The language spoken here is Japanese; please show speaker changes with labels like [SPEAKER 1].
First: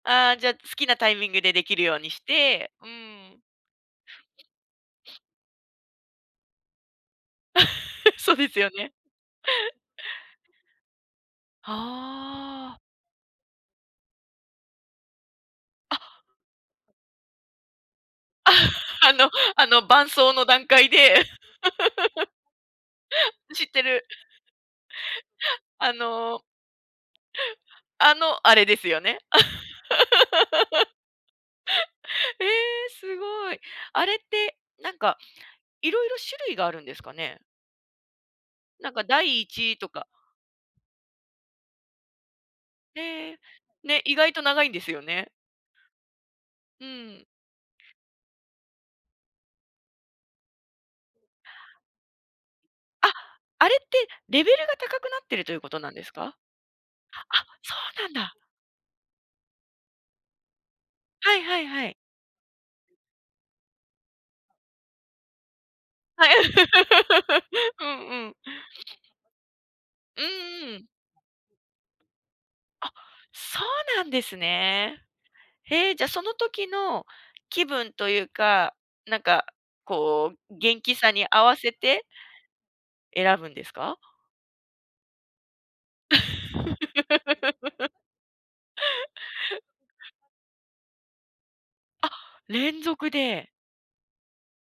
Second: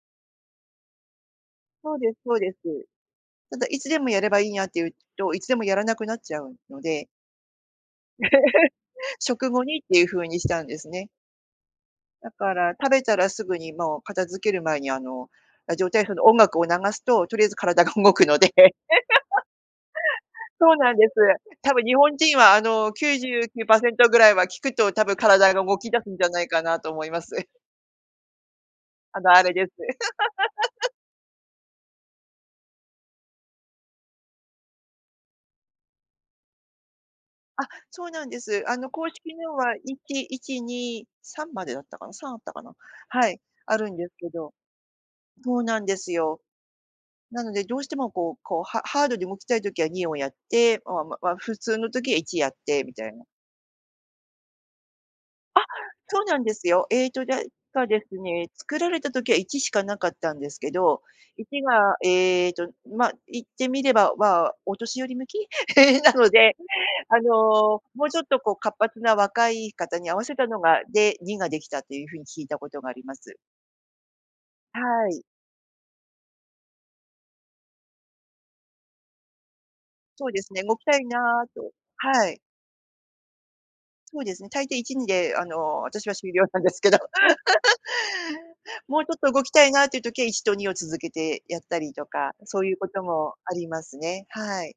[SPEAKER 1] ああ、じゃ、好きなタイミングでできる
[SPEAKER 2] そ
[SPEAKER 1] よ
[SPEAKER 2] う
[SPEAKER 1] う
[SPEAKER 2] で
[SPEAKER 1] に
[SPEAKER 2] す
[SPEAKER 1] し
[SPEAKER 2] そうです。
[SPEAKER 1] てうーん。
[SPEAKER 2] ただ、いつでもやればいいんやっていう と、いつでもやらなくなっちゃうので
[SPEAKER 1] そうですよね。
[SPEAKER 2] 食後にっていう風に「打-明」したんですね。
[SPEAKER 1] は
[SPEAKER 2] だから
[SPEAKER 1] あ。
[SPEAKER 2] 食べたらすぐにもう片付ける前に、あの、ラジオ体操
[SPEAKER 1] あ。
[SPEAKER 2] の音楽を流すと、とりあえず体が動くので。
[SPEAKER 1] あの、あの、伴奏の段
[SPEAKER 2] そう
[SPEAKER 1] 階
[SPEAKER 2] なんです。
[SPEAKER 1] で。
[SPEAKER 2] 多分日本 人は、あの、きゅうじゅうきゅ
[SPEAKER 1] 知
[SPEAKER 2] う
[SPEAKER 1] っ
[SPEAKER 2] パー
[SPEAKER 1] て
[SPEAKER 2] セン
[SPEAKER 1] る。
[SPEAKER 2] トぐらい は聞くと多分、体が動き
[SPEAKER 1] あ
[SPEAKER 2] 出すんじゃな
[SPEAKER 1] の
[SPEAKER 2] いかなと思います。
[SPEAKER 1] あの、あれですよね。
[SPEAKER 2] あの、あれです。
[SPEAKER 1] ええ、すごい。あれって、なんか、色々種類があるんですかね？
[SPEAKER 2] あ、そうなんです。あの、
[SPEAKER 1] なんか
[SPEAKER 2] 公
[SPEAKER 1] だ
[SPEAKER 2] 式
[SPEAKER 1] いい
[SPEAKER 2] のは
[SPEAKER 1] ち
[SPEAKER 2] い
[SPEAKER 1] とか。
[SPEAKER 2] ち1、2、3までだったかな、3あったかな？は
[SPEAKER 1] へ
[SPEAKER 2] い、
[SPEAKER 1] え。
[SPEAKER 2] あるん
[SPEAKER 1] ね、
[SPEAKER 2] です
[SPEAKER 1] 意
[SPEAKER 2] け
[SPEAKER 1] 外と
[SPEAKER 2] ど
[SPEAKER 1] 長いんですよね。
[SPEAKER 2] そうなんですよ。
[SPEAKER 1] うん。
[SPEAKER 2] なので、どうしても、こうこう、ハハードで動きたい時は2をやって、おあ、ま、わ普通の時は1やってみた
[SPEAKER 1] あ、
[SPEAKER 2] いな。
[SPEAKER 1] あれってレベルが高くなってるとい
[SPEAKER 2] あ、
[SPEAKER 1] うことなんです
[SPEAKER 2] そ
[SPEAKER 1] か？
[SPEAKER 2] うなんですよ。ええと、じゃ
[SPEAKER 1] あ、そ
[SPEAKER 2] かで
[SPEAKER 1] うなん
[SPEAKER 2] す
[SPEAKER 1] だ。
[SPEAKER 2] ね、作られた時は1しかなかったんですけど、
[SPEAKER 1] はい
[SPEAKER 2] い
[SPEAKER 1] は
[SPEAKER 2] ち
[SPEAKER 1] いはい。
[SPEAKER 2] が、ええと、ま、いってみれば、ま、お年寄り向き な
[SPEAKER 1] は
[SPEAKER 2] の
[SPEAKER 1] い。
[SPEAKER 2] で、あ の、
[SPEAKER 1] う
[SPEAKER 2] も
[SPEAKER 1] ん
[SPEAKER 2] うちょっ
[SPEAKER 1] うん。
[SPEAKER 2] と、こう、活発な若い方に合
[SPEAKER 1] う
[SPEAKER 2] わせたの
[SPEAKER 1] んう
[SPEAKER 2] が
[SPEAKER 1] ん。
[SPEAKER 2] で、2ができたっていう風に聞いたことが
[SPEAKER 1] あ、
[SPEAKER 2] あります。
[SPEAKER 1] そうなんですね。
[SPEAKER 2] はい。
[SPEAKER 1] へえ、じゃ、その時の気分というか、なんか、
[SPEAKER 2] そう
[SPEAKER 1] こ
[SPEAKER 2] です
[SPEAKER 1] う、
[SPEAKER 2] ね、動
[SPEAKER 1] 元
[SPEAKER 2] き
[SPEAKER 1] 気
[SPEAKER 2] たい
[SPEAKER 1] さ
[SPEAKER 2] な
[SPEAKER 1] に合わ
[SPEAKER 2] と
[SPEAKER 1] せて
[SPEAKER 2] はい。
[SPEAKER 1] 選ぶんですか？
[SPEAKER 2] そうですね、大抵1、2で、あの、私は終了なんですけど。もうちょっと動きたいなっていう時は1と2を続けてやったりと
[SPEAKER 1] あ、
[SPEAKER 2] か、そういう
[SPEAKER 1] 連
[SPEAKER 2] こと
[SPEAKER 1] 続
[SPEAKER 2] も
[SPEAKER 1] で。
[SPEAKER 2] ありますね、はい。